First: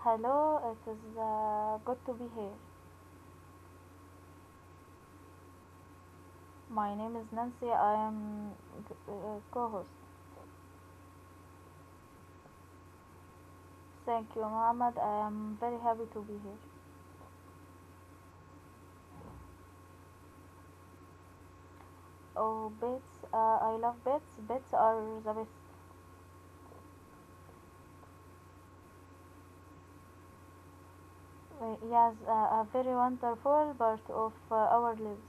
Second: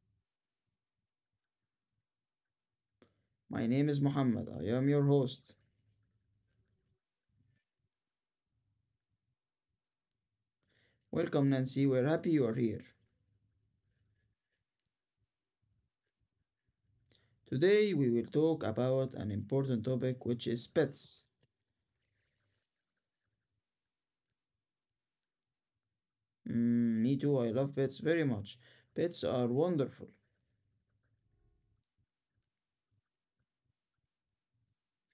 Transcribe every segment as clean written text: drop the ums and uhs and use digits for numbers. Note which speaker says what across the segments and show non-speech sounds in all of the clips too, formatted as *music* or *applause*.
Speaker 1: Hello, it is good to be here.
Speaker 2: My name is Muhammad. I am your host.
Speaker 1: My name is Nancy. I am uh, co-host.
Speaker 2: Welcome, Nancy. We're happy you are here.
Speaker 1: Thank you, Muhammad. I am very happy to be here.
Speaker 2: Today, we will talk about an important topic which is pets.
Speaker 1: Oh, bits! I love bits. Bits are the best.
Speaker 2: Mm, me too, I love pets very much. Pets are wonderful.
Speaker 1: Yes, a very wonderful part of our lives.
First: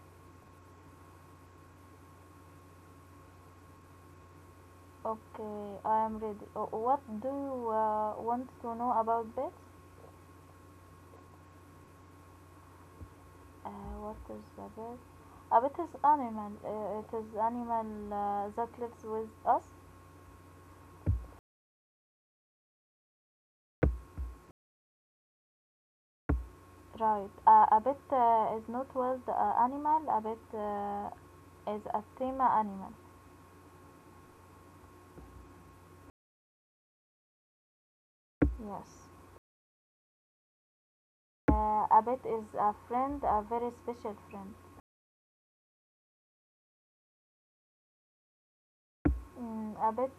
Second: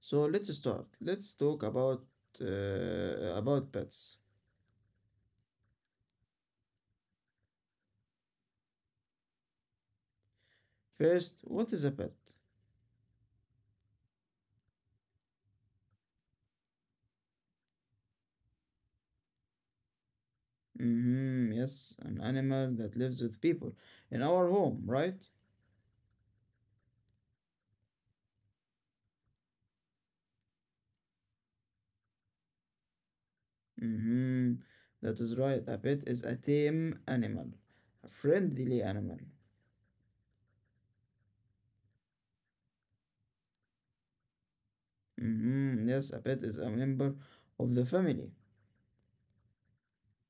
Speaker 2: So, let's start. Let's talk about pets.
Speaker 1: Okay, I am ready. Oh, what do you want to know about bits?
Speaker 2: First, what is a pet?
Speaker 1: What is a bit? A bit is animal. It is animal that lives with us.
Speaker 2: Hmm, yes, an animal that lives with people in our home, right?
Speaker 1: Right. A pet is not wild animal. A pet is a tame animal.
Speaker 2: Mhm. That is right. A pet is a tame animal, a friendly
Speaker 1: Yes.
Speaker 2: animal.
Speaker 1: A pet is a friend, a very special friend.
Speaker 2: Mhm. Yes, a pet is a member of the family.
Speaker 1: Mm, a pet.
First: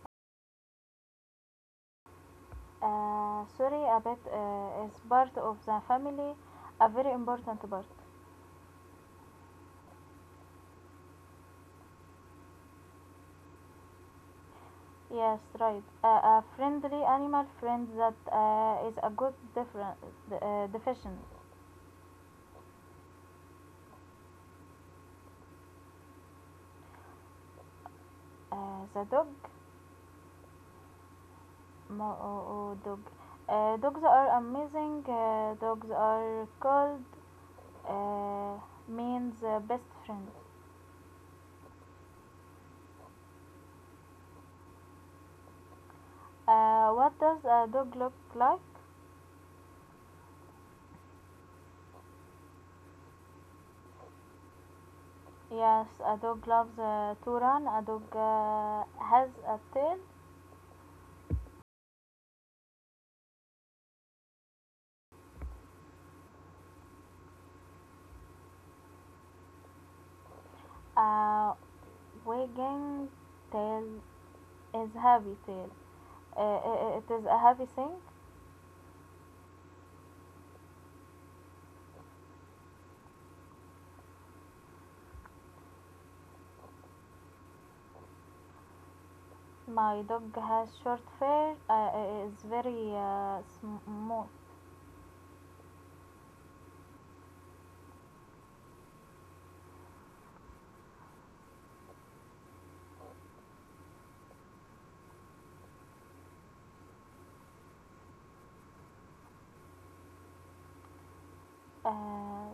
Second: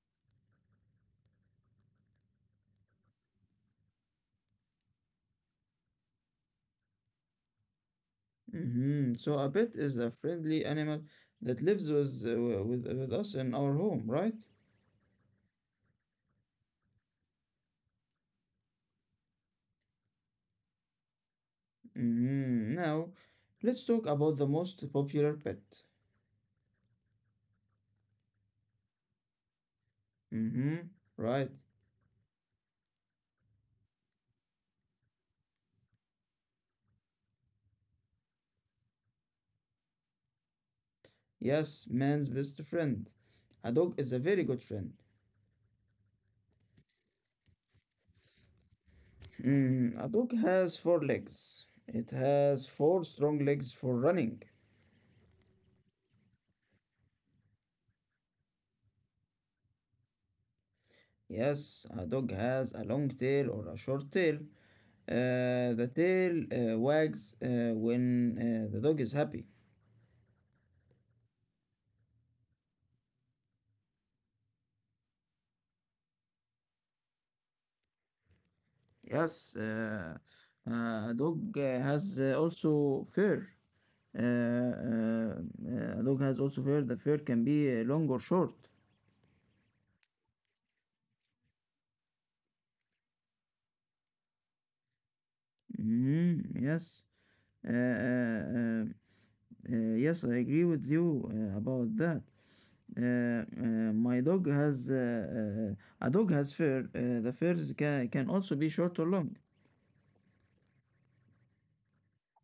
Speaker 1: Sorry, a pet is part of the family, a very important part.
Speaker 2: Mhm. So a pet is a friendly animal that lives with with us in our home, right?
Speaker 1: Yes, right. A friendly animal friend that is a good different definition.
Speaker 2: Mhm. Now, let's talk about the most popular pet.
Speaker 1: The dog.
Speaker 2: Mhm. Right.
Speaker 1: Oh, oh, dog. Dogs are amazing. Dogs are called uh, means best friend.
Speaker 2: Yes, man's best friend. A dog is a very good friend.
Speaker 1: What does a dog look like?
Speaker 2: Mm, a dog has four legs. It has four strong legs for running.
Speaker 1: Yes, a dog loves to run. A dog has a tail.
Speaker 2: Yes, a dog has a long tail or a short tail. The tail wags when the dog is happy.
Speaker 1: A wagging tail is heavy tail. It is a heavy thing.
Speaker 2: Yes, a dog has also fur. Uh, uh, a dog has also fur. The fur can be long or short.
Speaker 1: My dog has short fur. Is very smooth.
Speaker 2: Mhm, yes. Uh, uh, uh, yes, I agree with you about that. My dog has a dog has fur. The furs can also be short or long.
Speaker 1: Uh,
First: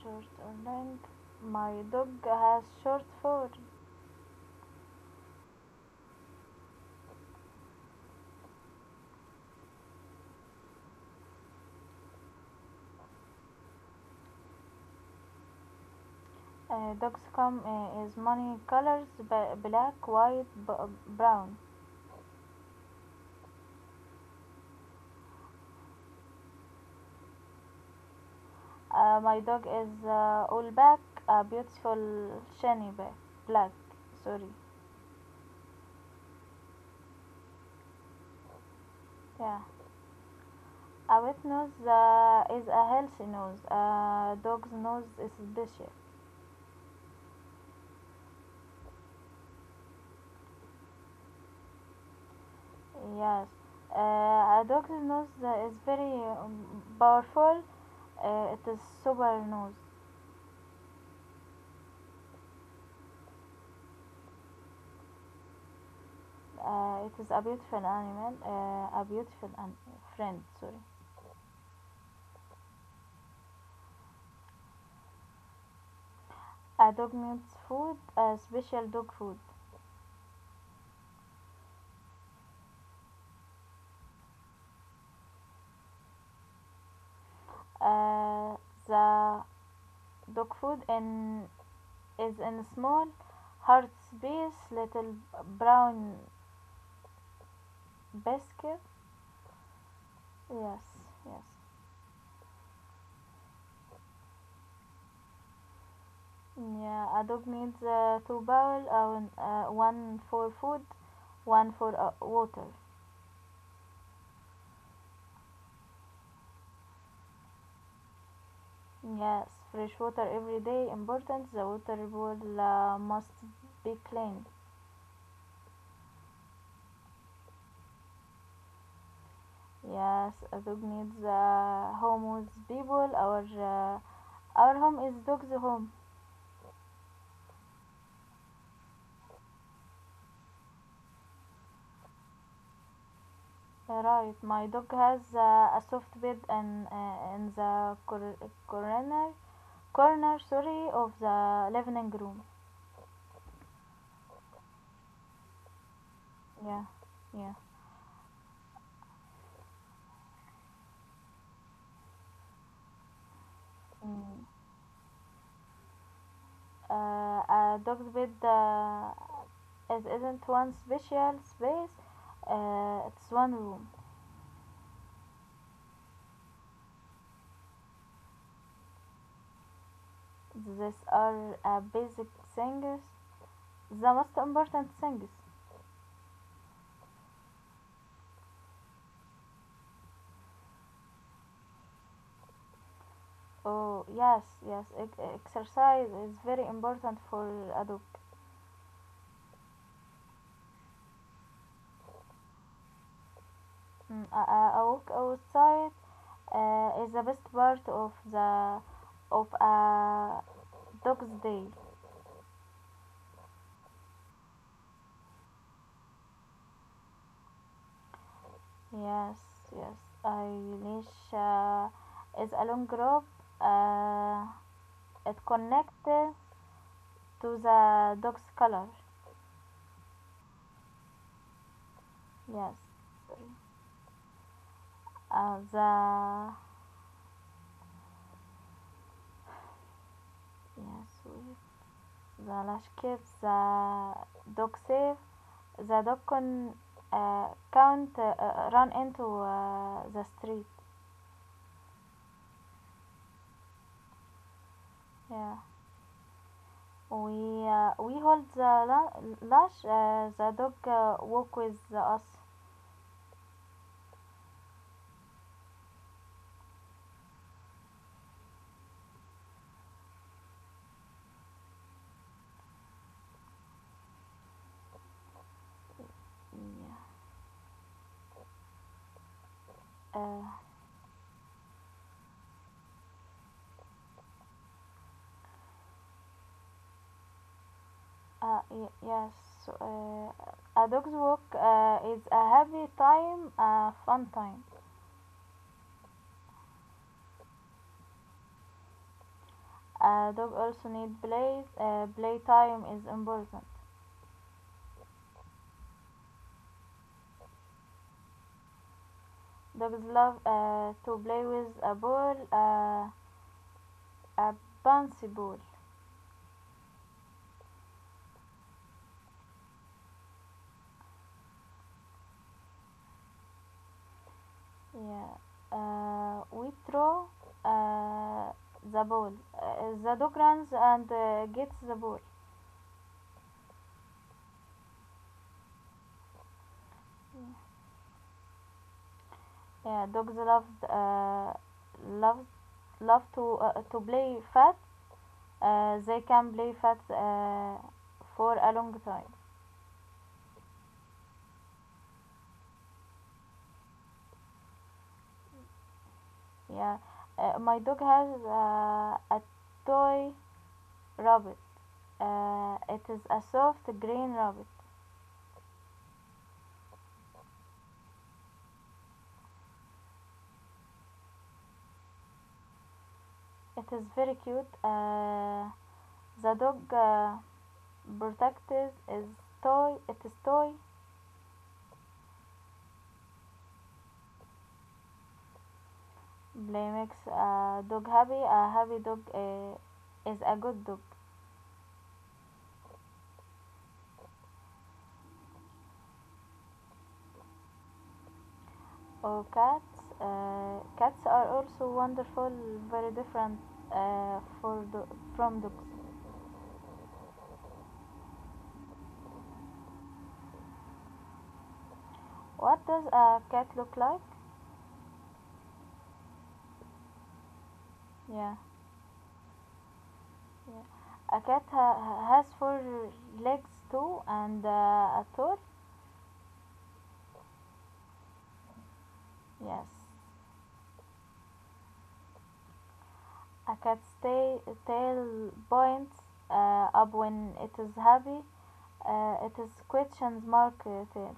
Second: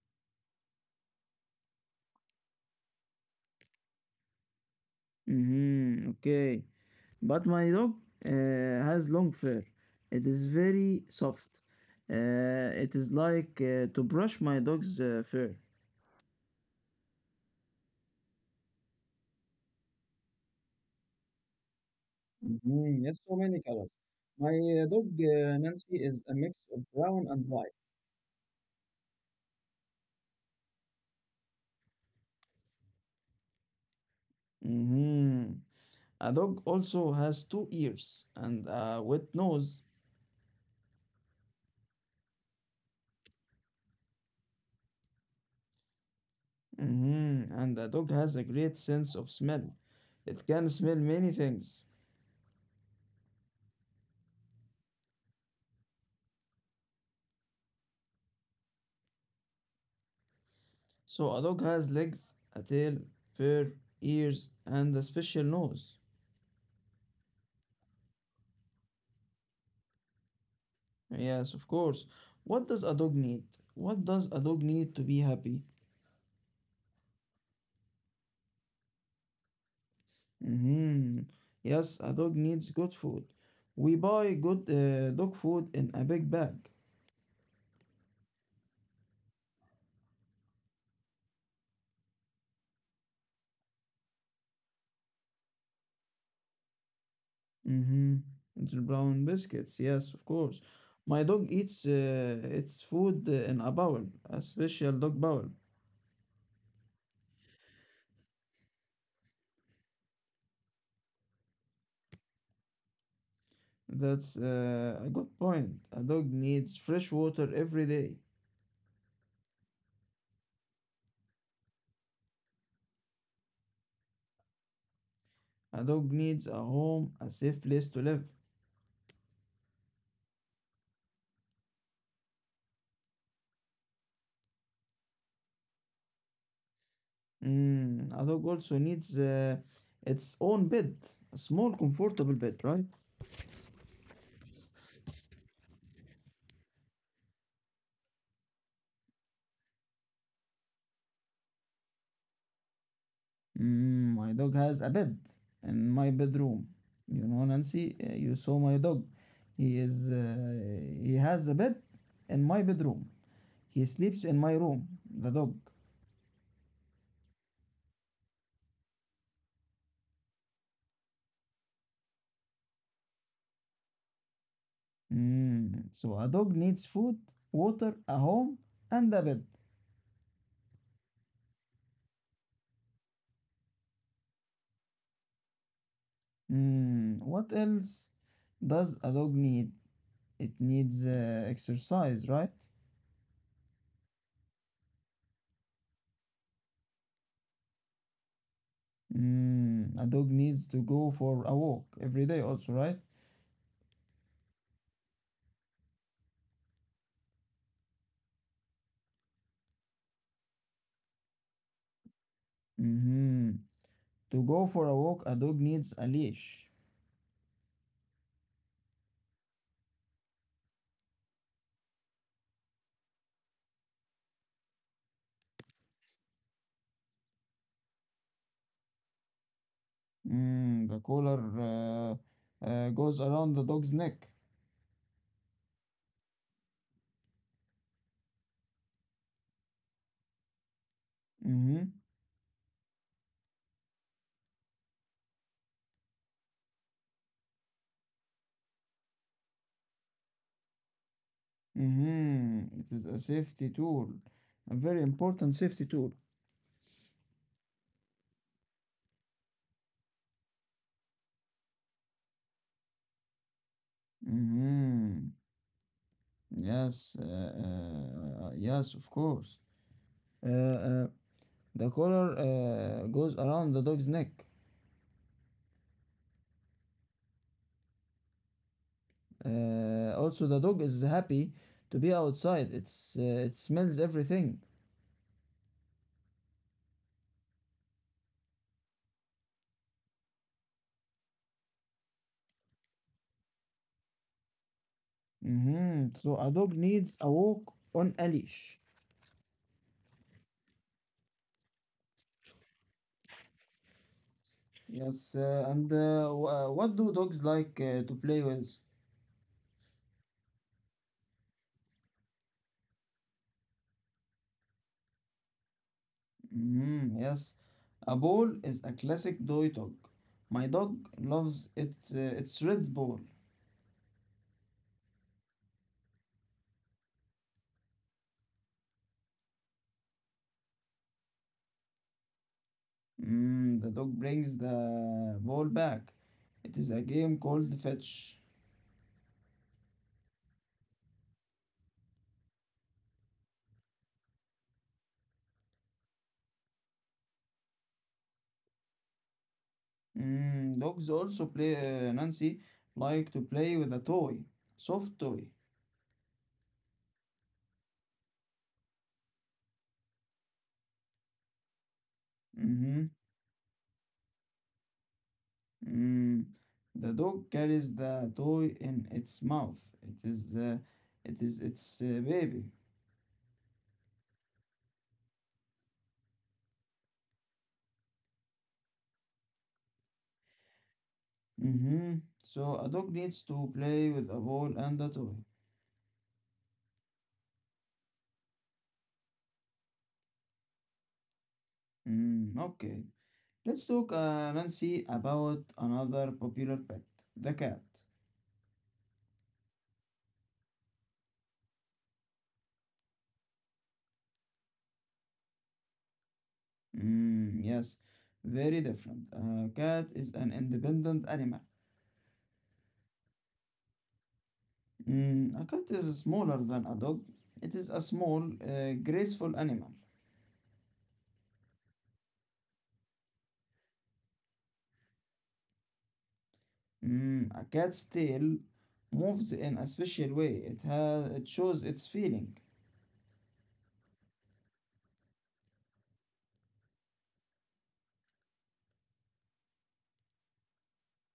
Speaker 1: Short or long. My dog has short fur.
Speaker 2: Hmm, okay. But my dog uh, has long fur. It is very soft. It is like to brush my dog's fur.
Speaker 1: Dog's come is many colors black, white, brown.
Speaker 2: Mhm, yes, so many colors. My dog Nancy is a mix of brown and white.
Speaker 1: My dog is all black, a beautiful shiny black. Sorry.
Speaker 2: Hmm. A dog also has two ears and a wet
Speaker 1: Yeah.
Speaker 2: nose.
Speaker 1: A wet nose is a healthy nose. A dog's nose is special.
Speaker 2: Mhm. And a dog has a great sense of smell. It can smell many things.
Speaker 1: Yes. A dog's nose is very powerful. It is super nose.
Speaker 2: So a dog has legs, a tail, fur, ears, and a special nose.
Speaker 1: It is a beautiful animal, friend, sorry.
Speaker 2: Yes, of course. What does a dog need? What does a dog need to be happy?
Speaker 1: A dog needs food, a special dog food.
Speaker 2: Hmm. Yes, a dog needs good food. We buy good dog food in a big bag.
Speaker 1: Uh, the dog food in, Is in small, hard space, little brown
Speaker 2: Mm-hmm.
Speaker 1: basket.
Speaker 2: Little brown biscuits. Yes, of course.
Speaker 1: Yes,
Speaker 2: My
Speaker 1: yes.
Speaker 2: dog eats its food in a bowl, a special dog bowl.
Speaker 1: Yeah, a dog needs two bowl, one for food, one for water.
Speaker 2: That's a good point. A dog needs fresh water every day.
Speaker 1: Yes, fresh water every day important. The water bowl must be clean.
Speaker 2: A dog needs a home, a safe place to live.
Speaker 1: Yes, a dog needs a home with people. Our home is dog's home.
Speaker 2: Mm, a dog also needs its own bed, a small, comfortable bed, right?
Speaker 1: Right, my dog has a soft bed and in the corner corner sorry of the living room.
Speaker 2: Mm, my dog has a bed in my bedroom.
Speaker 1: Yeah,
Speaker 2: You know,
Speaker 1: yeah.
Speaker 2: Nancy, you saw my dog. He has a bed in my bedroom. He sleeps in
Speaker 1: Mm.
Speaker 2: my room. The dog.
Speaker 1: A dog's bed is isn't one special space. It's one room.
Speaker 2: Mm, so a dog needs food, water, a home, and a bed.
Speaker 1: These are basic things. The most important things.
Speaker 2: Mm, what else does a dog need? It needs exercise, right?
Speaker 1: Oh, yes, yes. Exercise is very important for a dog.
Speaker 2: Mm, a dog needs to go for a walk every day, also, right?
Speaker 1: Mm, a walk outside is the best part of the of a dog's day.
Speaker 2: Mm-hmm. To go for a walk, a dog needs a leash.
Speaker 1: Yes, yes. I leash is a long rope. Uh, it connected to the dog's collar.
Speaker 2: Mm, the collar
Speaker 1: Yes.
Speaker 2: goes around the dog's neck.
Speaker 1: Uh, the yes, we-
Speaker 2: Mm-hmm.
Speaker 1: the lash keeps the dog safe. The Dokkan count run into the street.
Speaker 2: Mm-hmm. It is a safety tool, a very important
Speaker 1: Yeah.
Speaker 2: safety tool.
Speaker 1: We hold the lash. The dog walk with us.
Speaker 2: Mm-hmm. Yes, yes, of course. Uh, uh, The collar goes around the dog's neck.
Speaker 1: Yeah. Uh,
Speaker 2: Also, the dog is happy to be outside. It's it smells everything.
Speaker 1: yes. So, a dog's walk is a happy time, a fun time.
Speaker 2: Hmm. So a dog needs a walk on a leash.
Speaker 1: A dog also need play. Play time is important.
Speaker 2: Yes, and what do dogs like to play with?
Speaker 1: Dogs love to play with a ball, a bouncy ball.
Speaker 2: Hmm. Yes, a ball is a classic toy dog. My dog loves its red ball.
Speaker 1: Yeah. We throw uh, the ball. The dog runs and gets the ball.
Speaker 2: Mm, the dog brings the ball back. It is a game called fetch.
Speaker 1: Yeah, dogs love uh, love to play fat. They can play fat for a long time.
Speaker 2: Mm, dogs also play, Nancy, like to play with a toy, soft toy.
Speaker 1: Yeah, my dog has a toy rabbit. It
Speaker 2: Mm-hmm.
Speaker 1: is a soft green rabbit.
Speaker 2: Mm. The dog carries the toy in its mouth. It is its baby.
Speaker 1: It is very cute. The dog Protective is toy it is toy
Speaker 2: Mm-hmm. So a dog needs to play with a ball and a toy.
Speaker 1: play makes a dog happy. A happy dog is a good dog
Speaker 2: Mm, okay. Let's talk, Nancy, about another popular pet, the cat.
Speaker 1: or cats. Cats are also wonderful very different uh, for do- from dogs.
Speaker 2: Mm, yes, very different. A cat is an independent animal.
Speaker 1: What does a cat look like?
Speaker 2: Mm, a cat is smaller than a dog. It is a small,
Speaker 1: Yeah,
Speaker 2: graceful animal.
Speaker 1: yeah, a cat has four legs too and a tail.
Speaker 2: Mm, a cat's tail moves in
Speaker 1: Yes.
Speaker 2: a special way. It has it shows its feeling.
Speaker 1: A cat's tail points up when it is happy. It is questions mark tail.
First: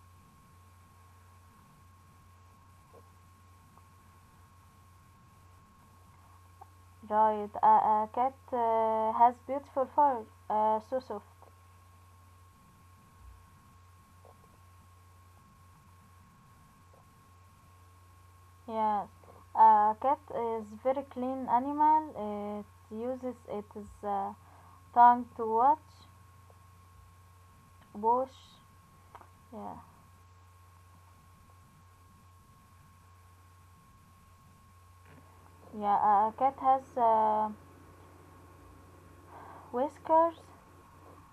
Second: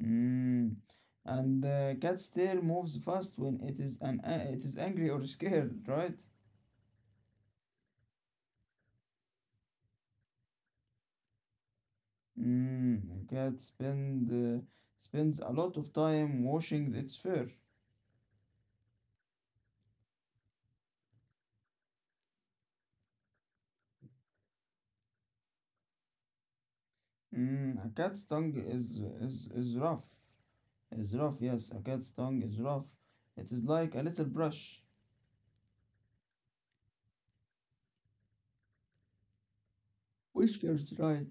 Speaker 2: Mm, and the cat's tail moves fast when it is angry or scared, right?
Speaker 1: Right. A cat has beautiful fur. So soft.
Speaker 2: Mm, a cat spends a lot of time washing its fur.
Speaker 1: Yes. A cat is very clean animal. It uses its tongue to
Speaker 2: Mm, a cat's
Speaker 1: wash.
Speaker 2: tongue is is is
Speaker 1: Yeah.
Speaker 2: rough. Israf, yes, a cat's tongue is rough. It is like a little brush.
Speaker 1: Yeah. A cat has whiskers.
Speaker 2: Whiskers, right?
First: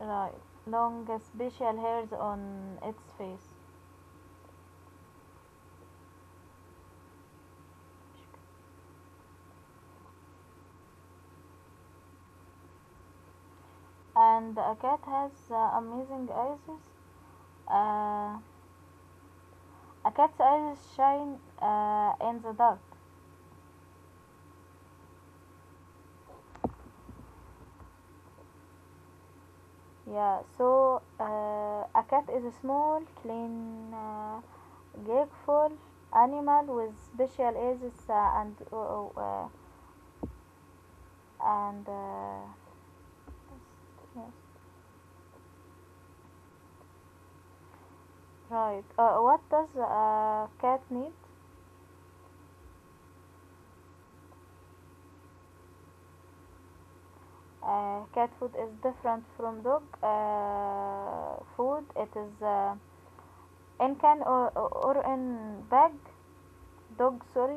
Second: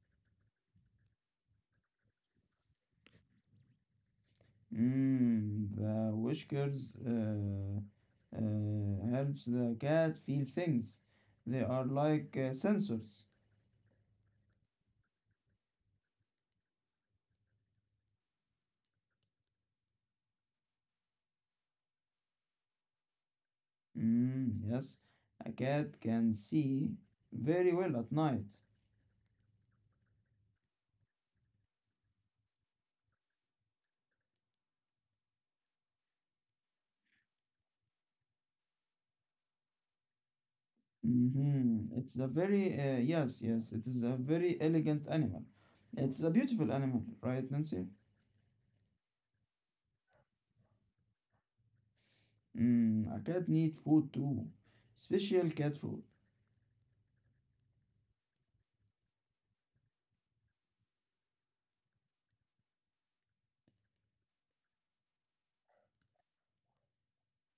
Speaker 1: Right. Long, special hairs on its face.
Speaker 2: Mm, the whiskers helps the cat feel things. They are like sensors.
Speaker 1: And a cat has amazing eyes. Uh, a cat's eyes shine in the dark.
Speaker 2: Mm, yes, a cat can see very well at night.
Speaker 1: Yeah, so a cat is a small, clean, grateful animal with special eyes
Speaker 2: Hmm.
Speaker 1: and
Speaker 2: It's a very yes, yes. It is a
Speaker 1: yes,
Speaker 2: very elegant animal. It's a beautiful animal, right, Nancy?
Speaker 1: right. What does a cat need?
Speaker 2: Mm, a cat need food too, special cat food.
Speaker 1: Cat food is different from dog food. It is إن كان or in bag, dog sorry.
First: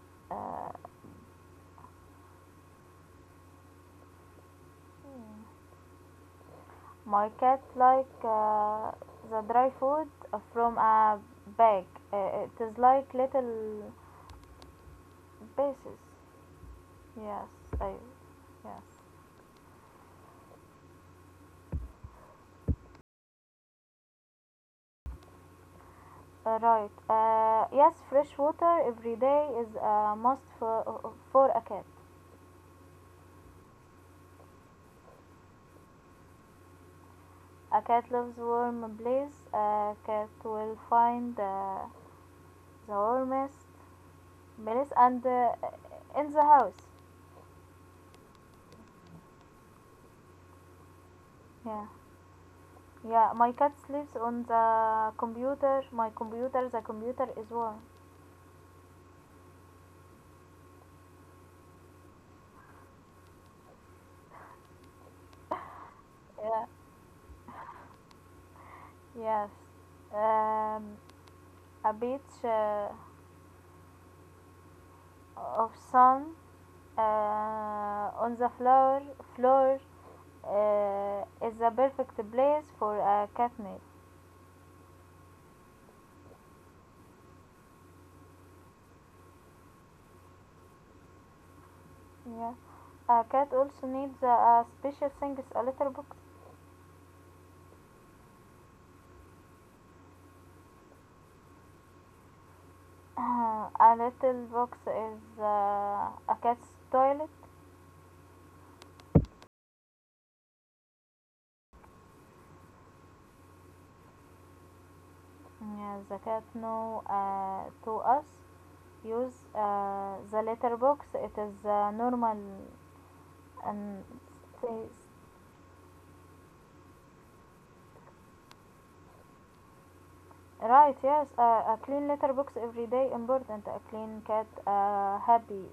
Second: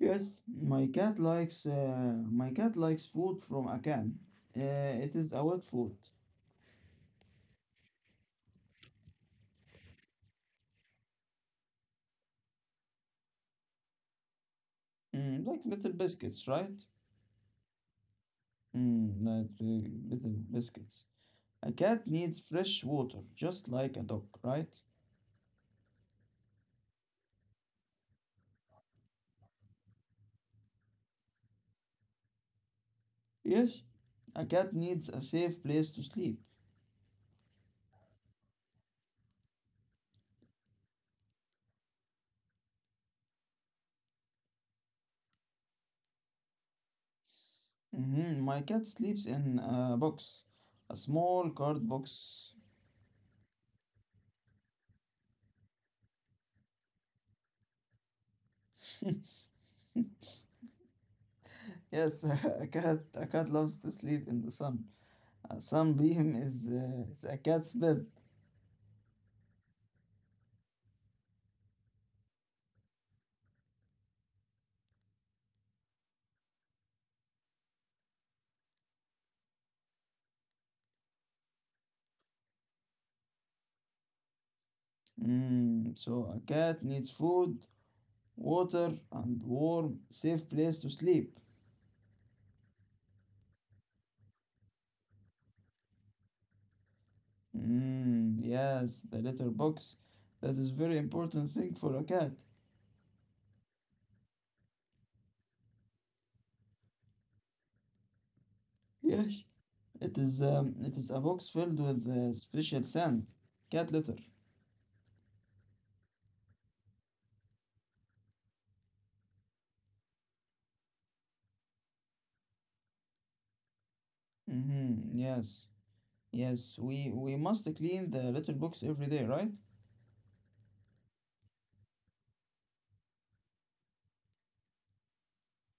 Speaker 2: Yes,
Speaker 1: uh,
Speaker 2: my cat likes food from a can. It is a wet food,
Speaker 1: my cat like the dry food from a bag. It is like little
Speaker 2: mm, like little
Speaker 1: pieces.
Speaker 2: biscuits, right?
Speaker 1: Yes, I, yes.
Speaker 2: Mm, like little biscuits. A cat needs fresh water, just like a dog, right?
Speaker 1: Right, yes, fresh water every day is a must for a cat.
Speaker 2: Yes, a cat needs a safe place to sleep.
Speaker 1: A cat loves warm place. A cat will find the warmest place and in the house.
Speaker 2: Hmm. My cat sleeps in a box, a small card
Speaker 1: Yeah.
Speaker 2: box. *laughs*
Speaker 1: Yeah, my cat sleeps on the computer. My computer, the computer is warm.
Speaker 2: Yes, *laughs* a cat loves to sleep in the sun. A sunbeam is
Speaker 1: Yeah,
Speaker 2: is a cat's bed.
Speaker 1: *laughs* yes. Um, a beach of sun on the floor is the perfect place for a cat nap.
Speaker 2: Mm, so a cat needs food, water, and warm, safe place to sleep.
Speaker 1: Yeah, a cat also needs a special thing. Is a little box.
Speaker 2: Mm, yes, the litter box. That is very important thing for a cat.
Speaker 1: *coughs* *clears throat* A little box is a cat's toilet.
Speaker 2: Yes. It is a box filled with special sand, cat litter.
Speaker 1: Yeah, the cat know to us use the letterbox. It is normal and says
Speaker 2: Mm-hmm, yes. Yes, we must clean the litter box every day, right?
Speaker 1: right. Yes, a clean letterbox every day. Important. A clean cat, a happy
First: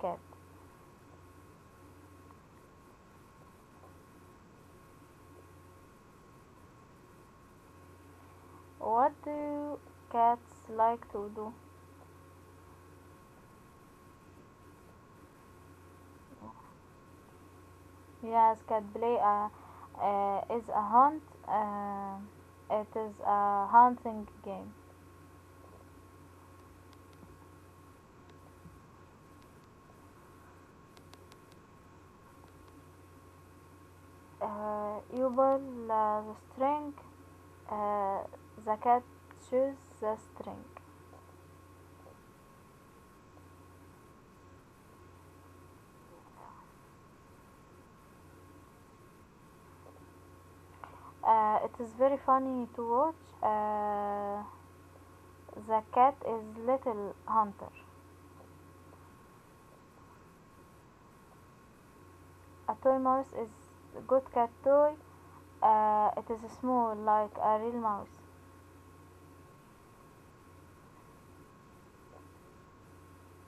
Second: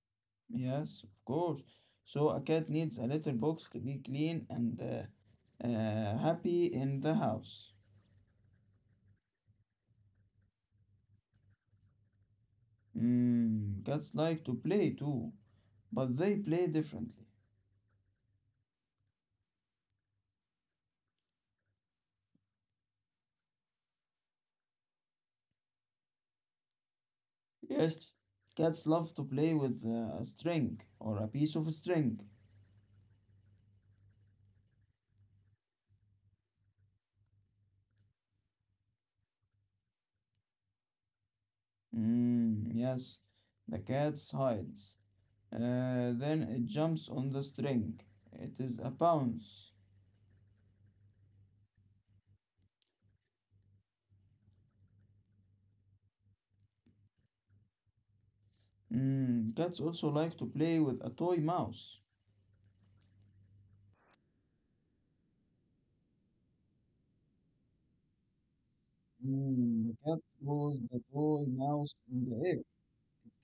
Speaker 1: cat.
Speaker 2: Yes, of course. So a cat needs a litter box to be clean and happy in the house.
Speaker 1: What do cats like to do?
Speaker 2: Mm, cats like to play too, but they play differently.
Speaker 1: Yes, cat play is a hunt. Uh, it is a hunting game.
Speaker 2: Yes, cats love to play with a piece of string.
Speaker 1: آه، يبل آه، the string uh, the cat chews the string.
Speaker 2: Mm, yes, the cat hides. Then it jumps on the string. It is a bounce.
Speaker 1: It is very funny to watch. uh, the cat is little hunter.
Speaker 2: Mm, cats also like to play with a toy mouse.
Speaker 1: A toy mouse is a good cat toy. It is small like a real mouse.
Speaker 2: Mm, the cat throws the toy mouse in the air,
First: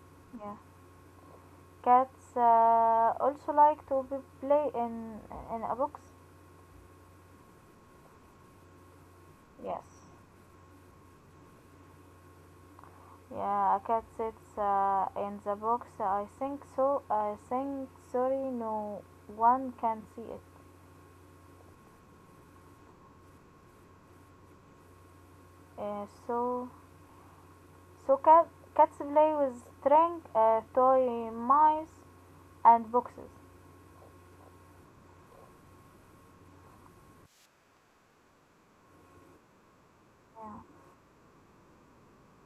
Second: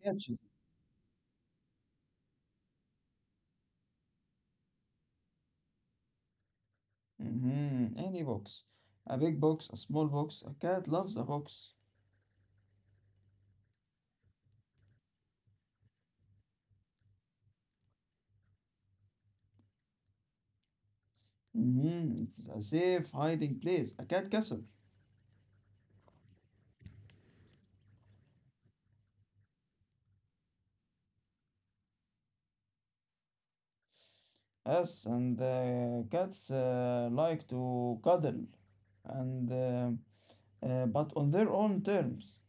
Speaker 2: catches
Speaker 1: Yeah, cats also like to be play in a box.
Speaker 2: it. Hmm. Any box. A big box,
Speaker 1: Yes.
Speaker 2: a small box. A cat loves a box.
Speaker 1: Yeah, a cat sits in the box. I think so. I think sorry, no one can see it.
Speaker 2: Mhm. It's a safe hiding place, a cat castle.
Speaker 1: Uh, so, so cat, Cats play with string, toy mice, and boxes.
Speaker 2: Yes, and cats like to cuddle, and
Speaker 1: Yeah.
Speaker 2: but on their own terms,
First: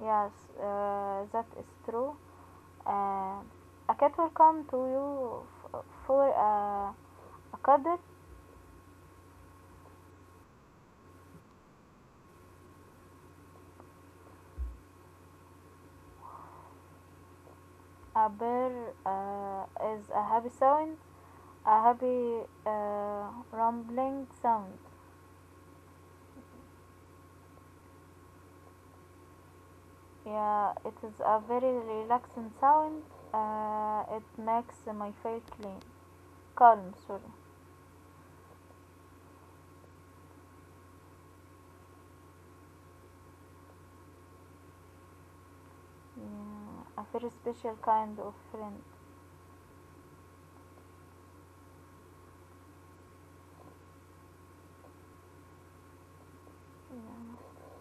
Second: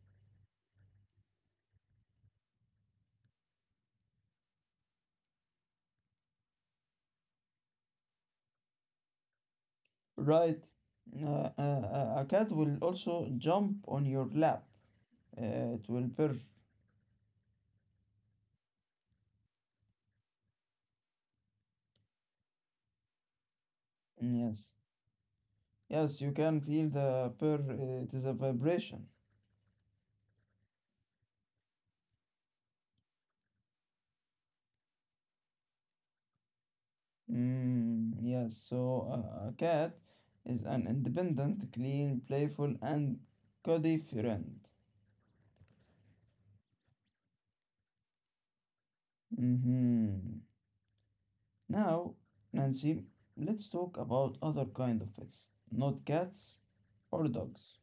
Speaker 1: Yes, that is true. Uh, a cat will come to you for a cuddle.
Speaker 2: right? A cat will also jump on your lap. It will purr.
Speaker 1: A bear uh, is a happy sound, a happy rumbling
Speaker 2: Mm, yes,
Speaker 1: sound.
Speaker 2: yes, you can feel the purr. It is a vibration.
Speaker 1: Yeah, it is a very relaxing sound. It makes my feel clean, calm. Sorry.
Speaker 2: Mm, yes, so a cat is an independent, clean, playful, and cuddly friend.
Speaker 1: Yeah, a very special kind of friend.
Speaker 2: Mhm. Now, Nancy, let's talk about other kind of pets, not cats or
Speaker 1: Yeah.
Speaker 2: dogs.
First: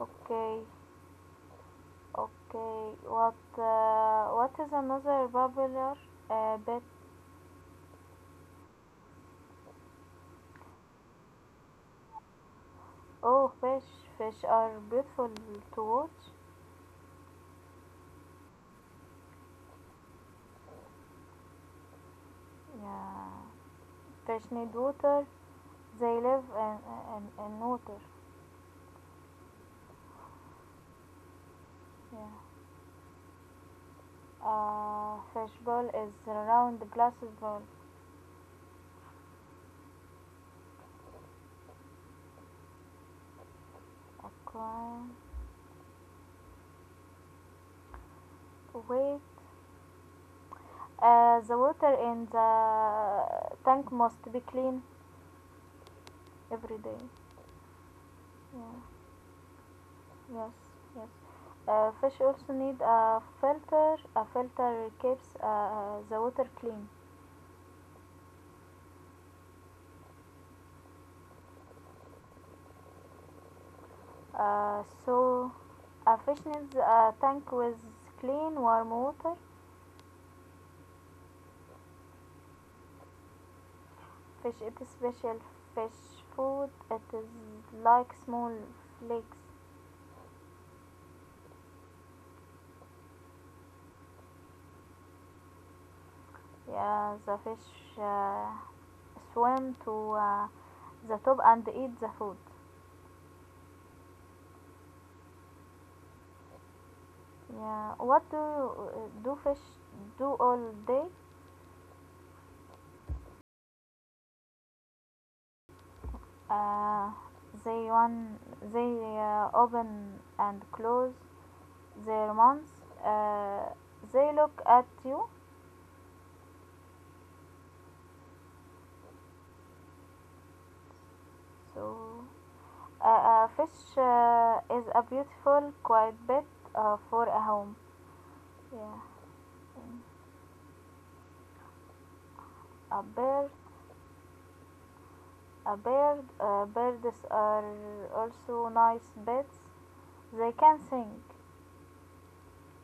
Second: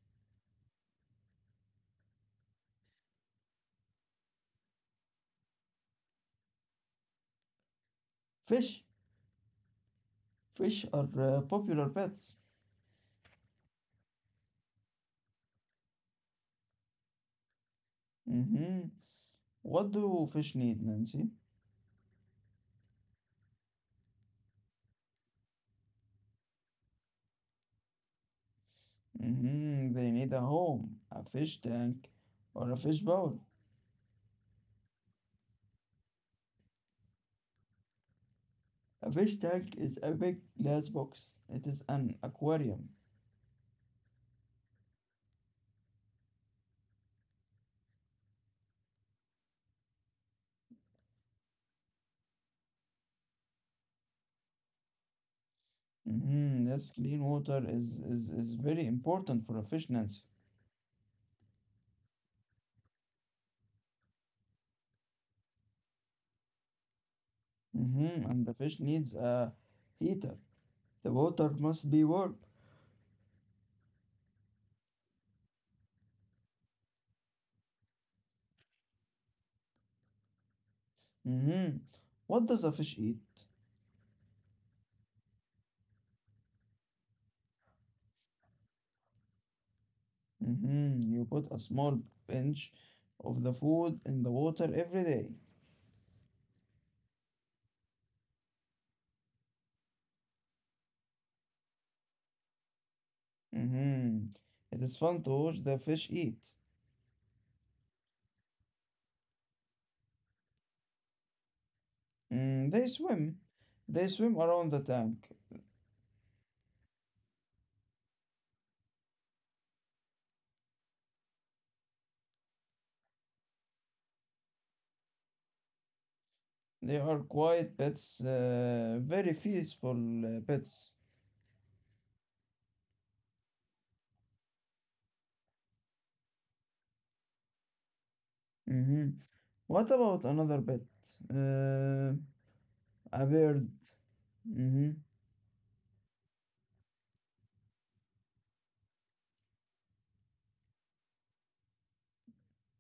Speaker 1: Okay, okay. What is another popular bet?
Speaker 2: Fish. Fish are popular pets.
Speaker 1: Oh, fish. Fish are beautiful to watch.
Speaker 2: Mhm. What do fish need, Nancy?
Speaker 1: Yeah, fish need water. They live in in water.
Speaker 2: Mhm. They need a home, a fish tank,
Speaker 1: Yeah.
Speaker 2: or a fish bowl.
Speaker 1: Fish ball is round glass ball.
Speaker 2: A fish tank is a big glass box. It is an aquarium.
Speaker 1: Okay. Wait. The water in the tank must be clean
Speaker 2: Mhm.
Speaker 1: every
Speaker 2: Yes,
Speaker 1: day.
Speaker 2: clean water is
Speaker 1: Yeah.
Speaker 2: very important for a fish, Nancy.
Speaker 1: Yes. Yes. Fish also need a filter. A filter keeps the water clean.
Speaker 2: Mhm. And the fish needs a heater. The water must be warm.
Speaker 1: So a fish needs a tank with clean warm water.
Speaker 2: Mhm. What does a fish eat?
Speaker 1: Fish eat special fish food. It is like small flakes.
Speaker 2: Mhm. You put a small pinch of the food in the water every day.
Speaker 1: Yeah, the fish swim to the top and eat the food.
Speaker 2: Mhm. It is fun to watch the fish eat.
Speaker 1: Yeah, do fish do all day?
Speaker 2: Mm, they swim. They swim around the tank.
Speaker 1: Uh, they one they Open and close their mouths. Uh, they look at you.
Speaker 2: They are quiet pets, very peaceful pets.
Speaker 1: So fish is a beautiful, quiet bit for a home. Yeah,
Speaker 2: Mhm. What about another pet? Uh,
Speaker 1: a
Speaker 2: a
Speaker 1: bird.
Speaker 2: bird. Hmm.
Speaker 1: A bird, birds are also nice pets. They can sing.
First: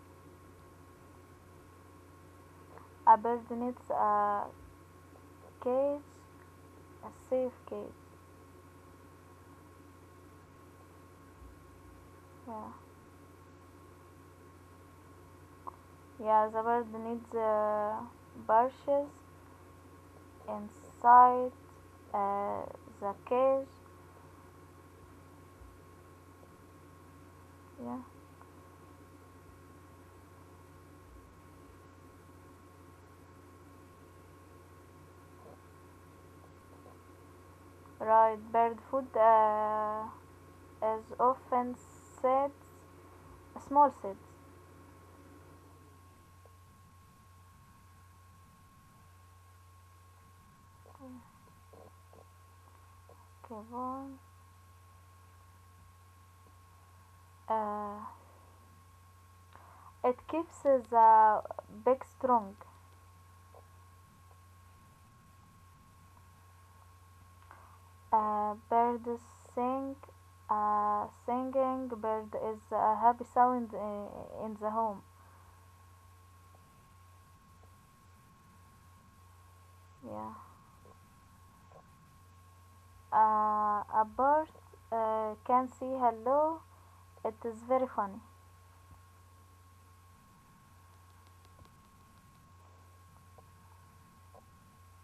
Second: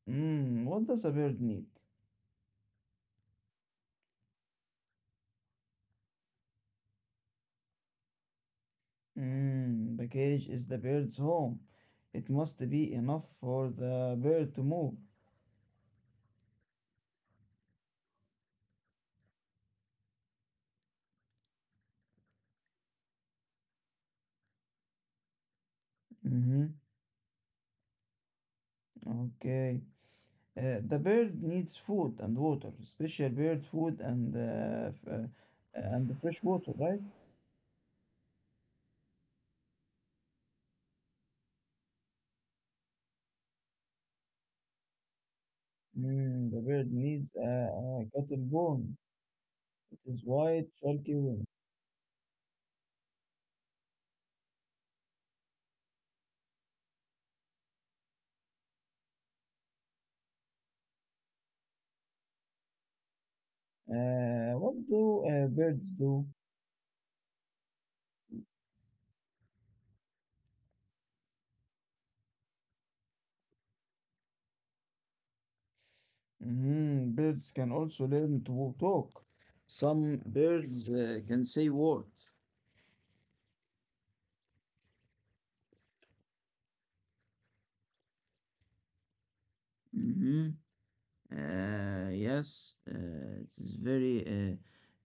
Speaker 2: Mm, what does a bird need?
Speaker 1: A bird needs a cage, a safe cage.
Speaker 2: Mm, the cage is the bird's home. It must
Speaker 1: Yeah,
Speaker 2: be enough for the bird to move.
Speaker 1: yeah. The bird needs bushes inside uh, the cage.
Speaker 2: Hmm.
Speaker 1: Yeah,
Speaker 2: Okay. The bird needs food and water, special bird food and and fresh water, right?
Speaker 1: right. Bird food is often seeds, small seeds.
Speaker 2: Mm, the bird needs a cotton bone. It is white, chalky wing.
Speaker 1: Okay, one. Uh, it keeps the beak strong.
Speaker 2: What do birds do?
Speaker 1: A bird sing. A singing bird is a happy sound in the home.
Speaker 2: Mm, birds can also learn to talk. Some
Speaker 1: Yeah.
Speaker 2: birds can say words.
Speaker 1: A bird can say hello. It is very funny.
Speaker 2: Mm-hmm. Yes,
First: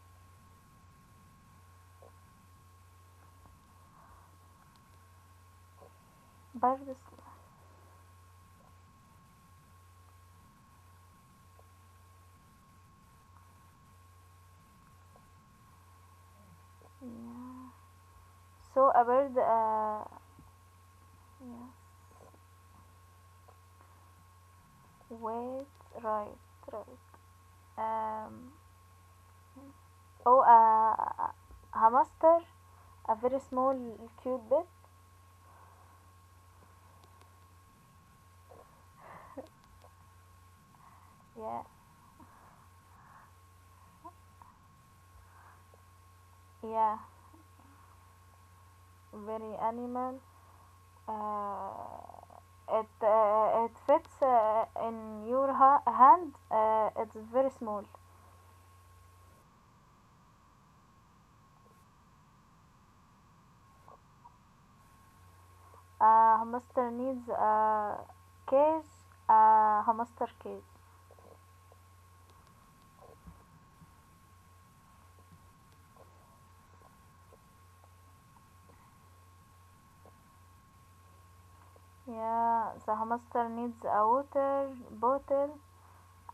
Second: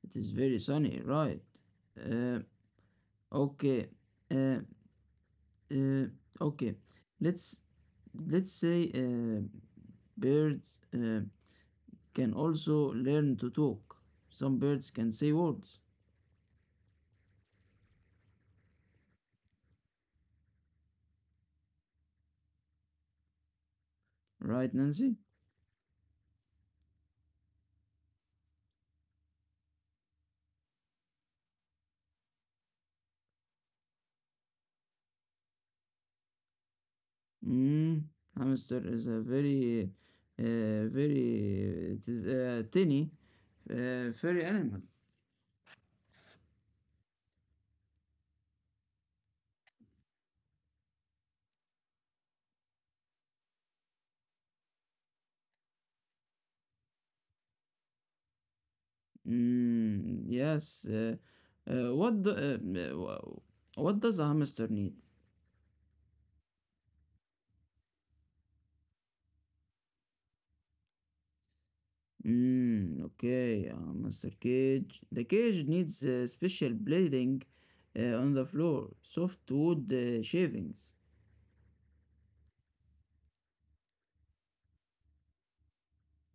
Speaker 2: it is very sunny, right? Uh, okay, uh, uh, okay.
Speaker 1: Birds.
Speaker 2: Let's let's say birds can also learn to talk. Some birds can say words,
Speaker 1: Yeah. So a bird. Yes.
Speaker 2: right, Nancy?
Speaker 1: Wait. Right. Right. Um. Oh. A hamster. A very small, cute bit.
Speaker 2: Mm, hamster is a very,
Speaker 1: Yeah.
Speaker 2: very, it is a tiny, furry animal.
Speaker 1: Yeah. Very animal. Uh, it fits hand. It's very small.
Speaker 2: Mm, yes. What the, w- what does a hamster need?
Speaker 1: A hamster needs a cage. A hamster cage.
Speaker 2: Mm, okay, a hamster cage. The cage needs special bedding, on the floor, soft wood shavings.
Speaker 1: Yeah, the hamster needs a water bottle.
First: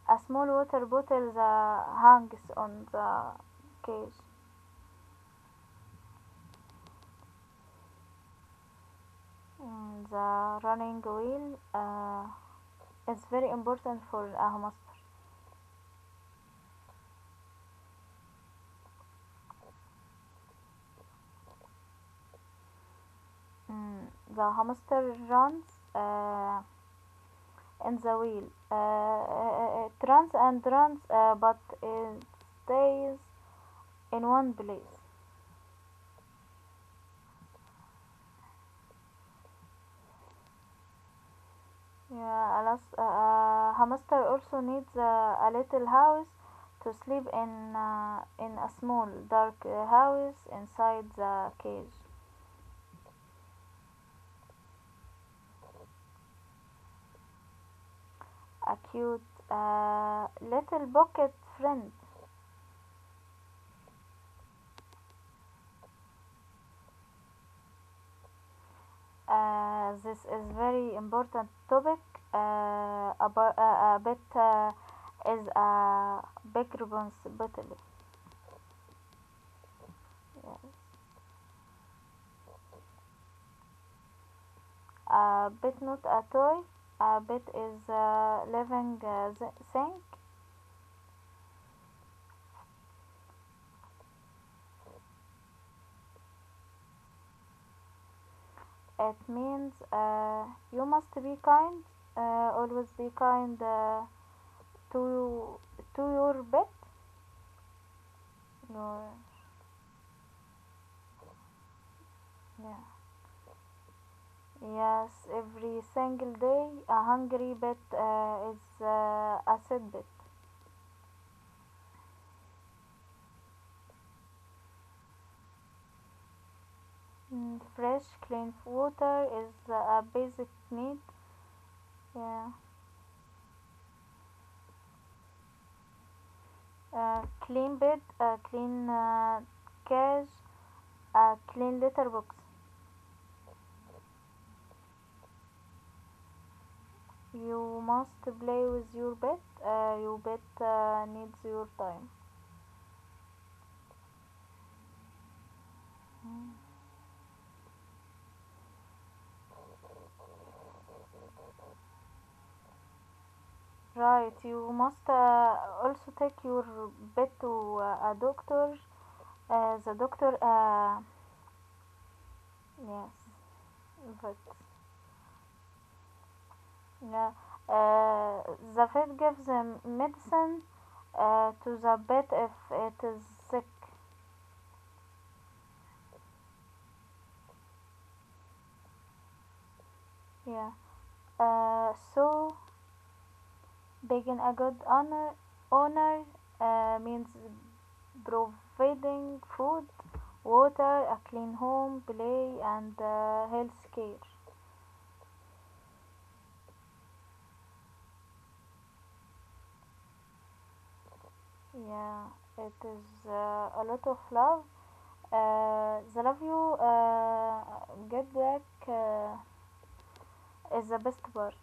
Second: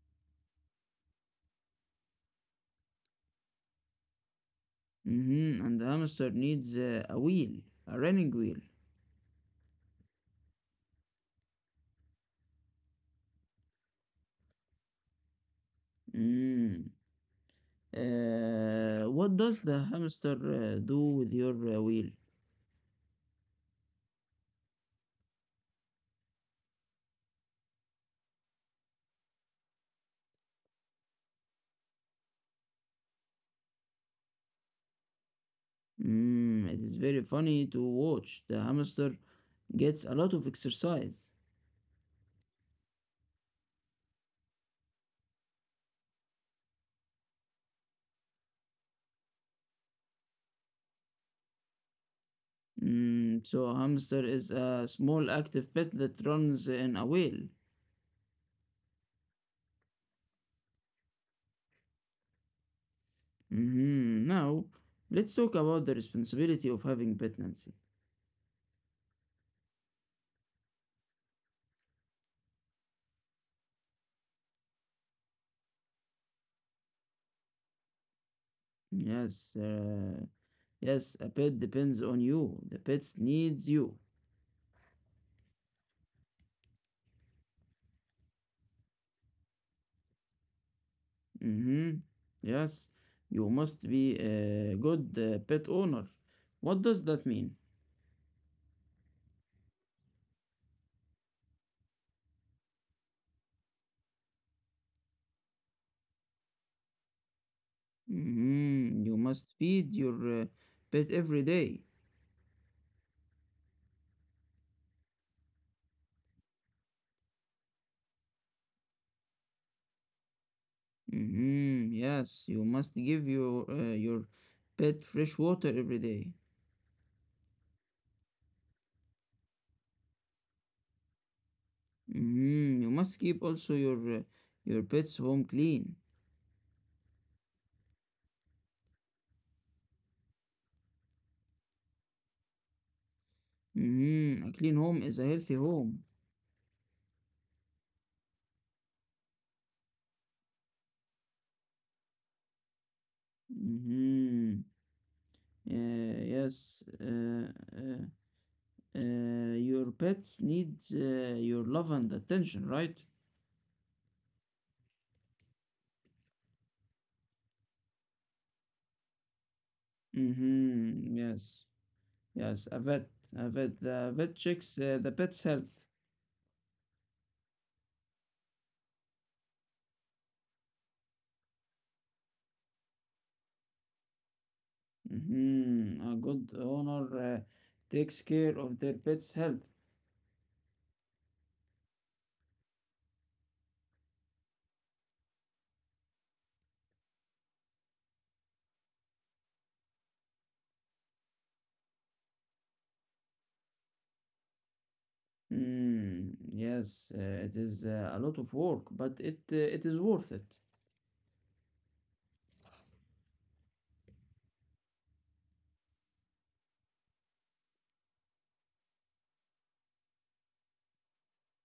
Speaker 1: A small water bottle that hangs on the cage.
Speaker 2: Mm-hmm. And the hamster needs a wheel, a running wheel.
Speaker 1: Mm, the running wheel is very important for a hamster.
Speaker 2: Mm. What does the hamster do with your wheel?
Speaker 1: Mm, the hamster runs. Uh, in the wheel. It runs and runs, but it stays in one place.
Speaker 2: Mm, it is very funny to watch. The hamster gets a lot of exercise.
Speaker 1: Yeah, hamster also needs a little house to sleep in. In a small dark house inside the cage.
Speaker 2: Mm, so a hamster is a small active pet that runs in a wheel.
Speaker 1: A cute little pocket friend.
Speaker 2: Mhm. Now, let's talk about the responsibility of having pet Nancy.
Speaker 1: This is very important topic. A bit is a big responsibility.
Speaker 2: Yes, yes, a pet depends on you. The pet needs you.
Speaker 1: A bit not a toy. A bit is a living thing.
Speaker 2: Hmm. Yes, you must be a good pet owner. What does that mean?
Speaker 1: It means you must be kind. Always be kind to to your pet. Your,
Speaker 2: Hmm. You must feed your pet every day.
Speaker 1: yeah. Yes, every single day a hungry pet is a sad pet.
Speaker 2: Mm-hmm. Yes, you must give your pet fresh water every day.
Speaker 1: Mm, fresh, clean water is a basic need. Yeah.
Speaker 2: Mm-hmm. You must keep also your pet's home clean.
Speaker 1: Clean bed, clean cage, clean litter box.
Speaker 2: Mm-hmm. A clean home is a healthy home.
Speaker 1: You must play with your pet. Needs your time.
Speaker 2: Mm-hmm.
Speaker 1: Mm.
Speaker 2: Yes. Your pets need your love and attention, right?
Speaker 1: Right, you must also take your pet to a doctor. The doctor
Speaker 2: Mm-hmm. Yes. Yes. A vet.
Speaker 1: Yes,
Speaker 2: A vet. The
Speaker 1: but
Speaker 2: vet checks the pet's health.
Speaker 1: yeah, uh, the vet gives them medicine to the pet if it is sick.
Speaker 2: Mhm. A good owner takes care of their pet's health.
Speaker 1: Yeah, so being a good honor owner means providing food, water, a clean home, play, and health care.
Speaker 2: Mm, yes, it is a lot of work, but it is worth it.
Speaker 1: Yeah, it is a lot of love. The love you get back is the best part.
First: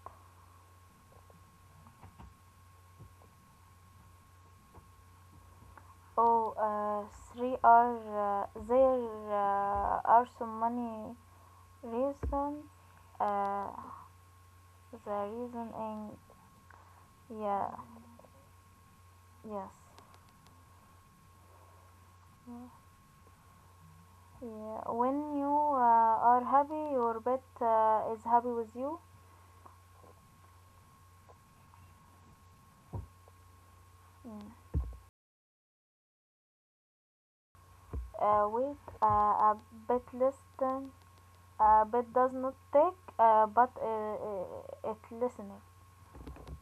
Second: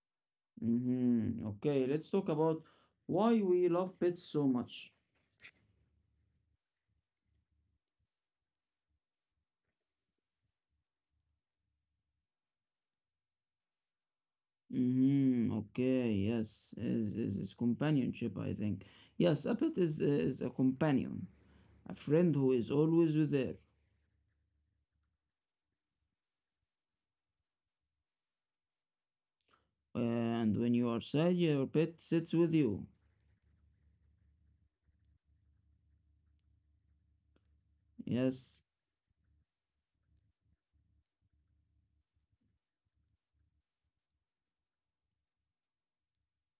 Speaker 2: Hmm. Okay, let's talk about why we love pets so much.
Speaker 1: Oh, three are There are so many reasons. Uh, the
Speaker 2: Hmm.
Speaker 1: reason
Speaker 2: Okay,
Speaker 1: in
Speaker 2: yes, is
Speaker 1: Yeah.
Speaker 2: companionship, I think. Yes, a
Speaker 1: Yes.
Speaker 2: pet is a companion, a friend who
Speaker 1: Mm,
Speaker 2: is always with there.
Speaker 1: yeah. When you are happy, your pet is happy with you.
Speaker 2: And when you are sad, your pet sits with you.
Speaker 1: Mm. Uh,
Speaker 2: Yes,
Speaker 1: wait, uh, a bit listen. A bit does not take, but it listening.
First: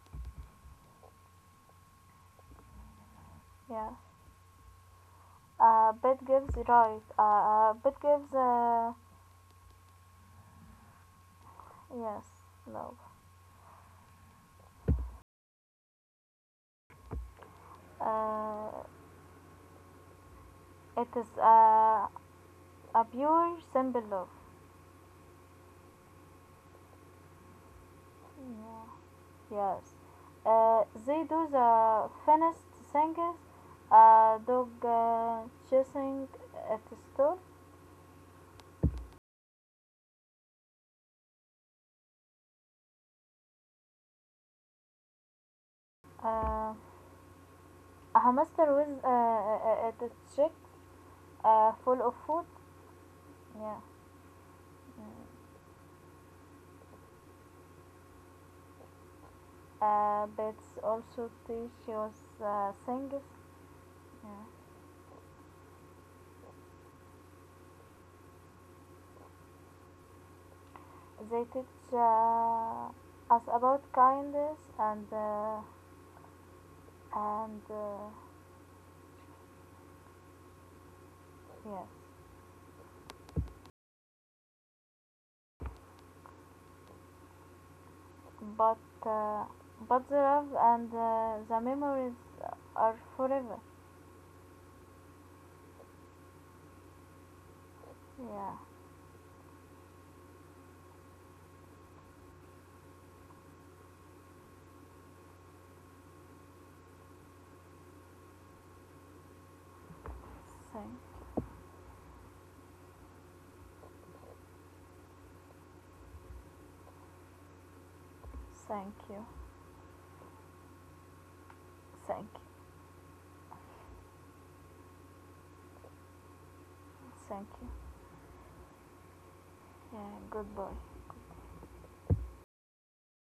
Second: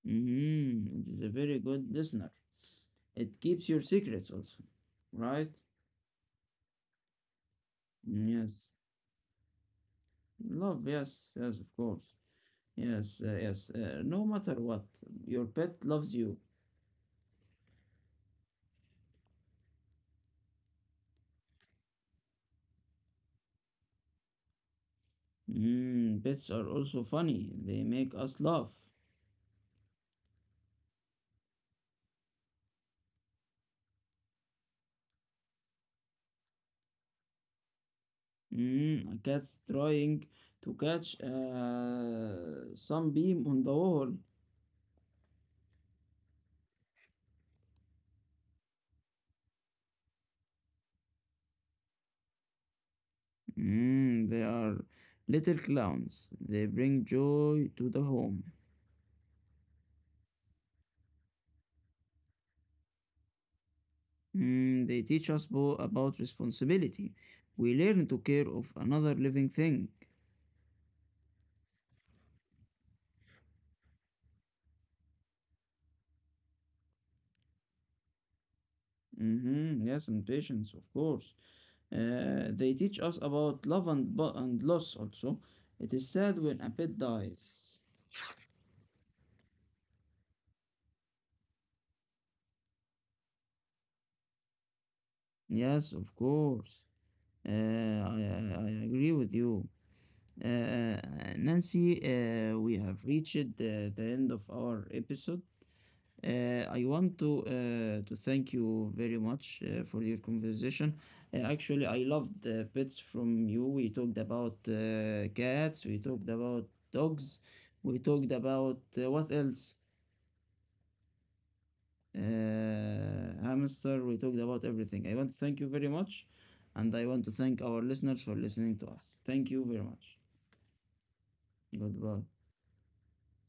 Speaker 2: mm, it is a very good listener. It keeps your
Speaker 1: Yeah.
Speaker 2: secrets also, right?
Speaker 1: A bit gives right. A bit
Speaker 2: Mm,
Speaker 1: gives
Speaker 2: yes. Love, yes, yes, of course.
Speaker 1: yes love.
Speaker 2: Yes, yes. No matter what, your pet loves you.
Speaker 1: Uh, it is a pure simple love.
Speaker 2: Mm, pets are also funny. They make us laugh.
Speaker 1: Yes. They do the finest things. A dog chasing at the store.
Speaker 2: Mm, a cat trying to catch some beam on the wall.
Speaker 1: Uh, a hamster with at the check full of food. Yeah.
Speaker 2: Mm, they are little clowns. They bring joy to the home.
Speaker 1: Pets also teach us things. Yeah.
Speaker 2: Mm, they teach us about responsibility. We learn to care of another living thing.
Speaker 1: They teach us about kindness and
Speaker 2: Mm-hmm. Yes, and patience, of course.
Speaker 1: yes.
Speaker 2: They teach us about love and, and loss also. It is sad when a pet dies.
Speaker 1: But uh, but the love and the memories are forever.
Speaker 2: Yes, of course. I,
Speaker 1: Yeah.
Speaker 2: I I agree with you. Uh, Nancy, we have reached the end of our episode. I want to thank you very much for your
Speaker 1: Thank,
Speaker 2: conversation. Actually, I loved the bits from you. We talked about cats. We talked about dogs. We talked about
Speaker 1: thank you,
Speaker 2: what else?
Speaker 1: thank you,
Speaker 2: Uh, hamster. We talked about everything. I want to thank you very much, and I want to
Speaker 1: Thank
Speaker 2: thank
Speaker 1: you.
Speaker 2: our listeners for listening to us. Thank you very
Speaker 1: Yeah,
Speaker 2: much.
Speaker 1: good boy.
Speaker 2: Goodbye.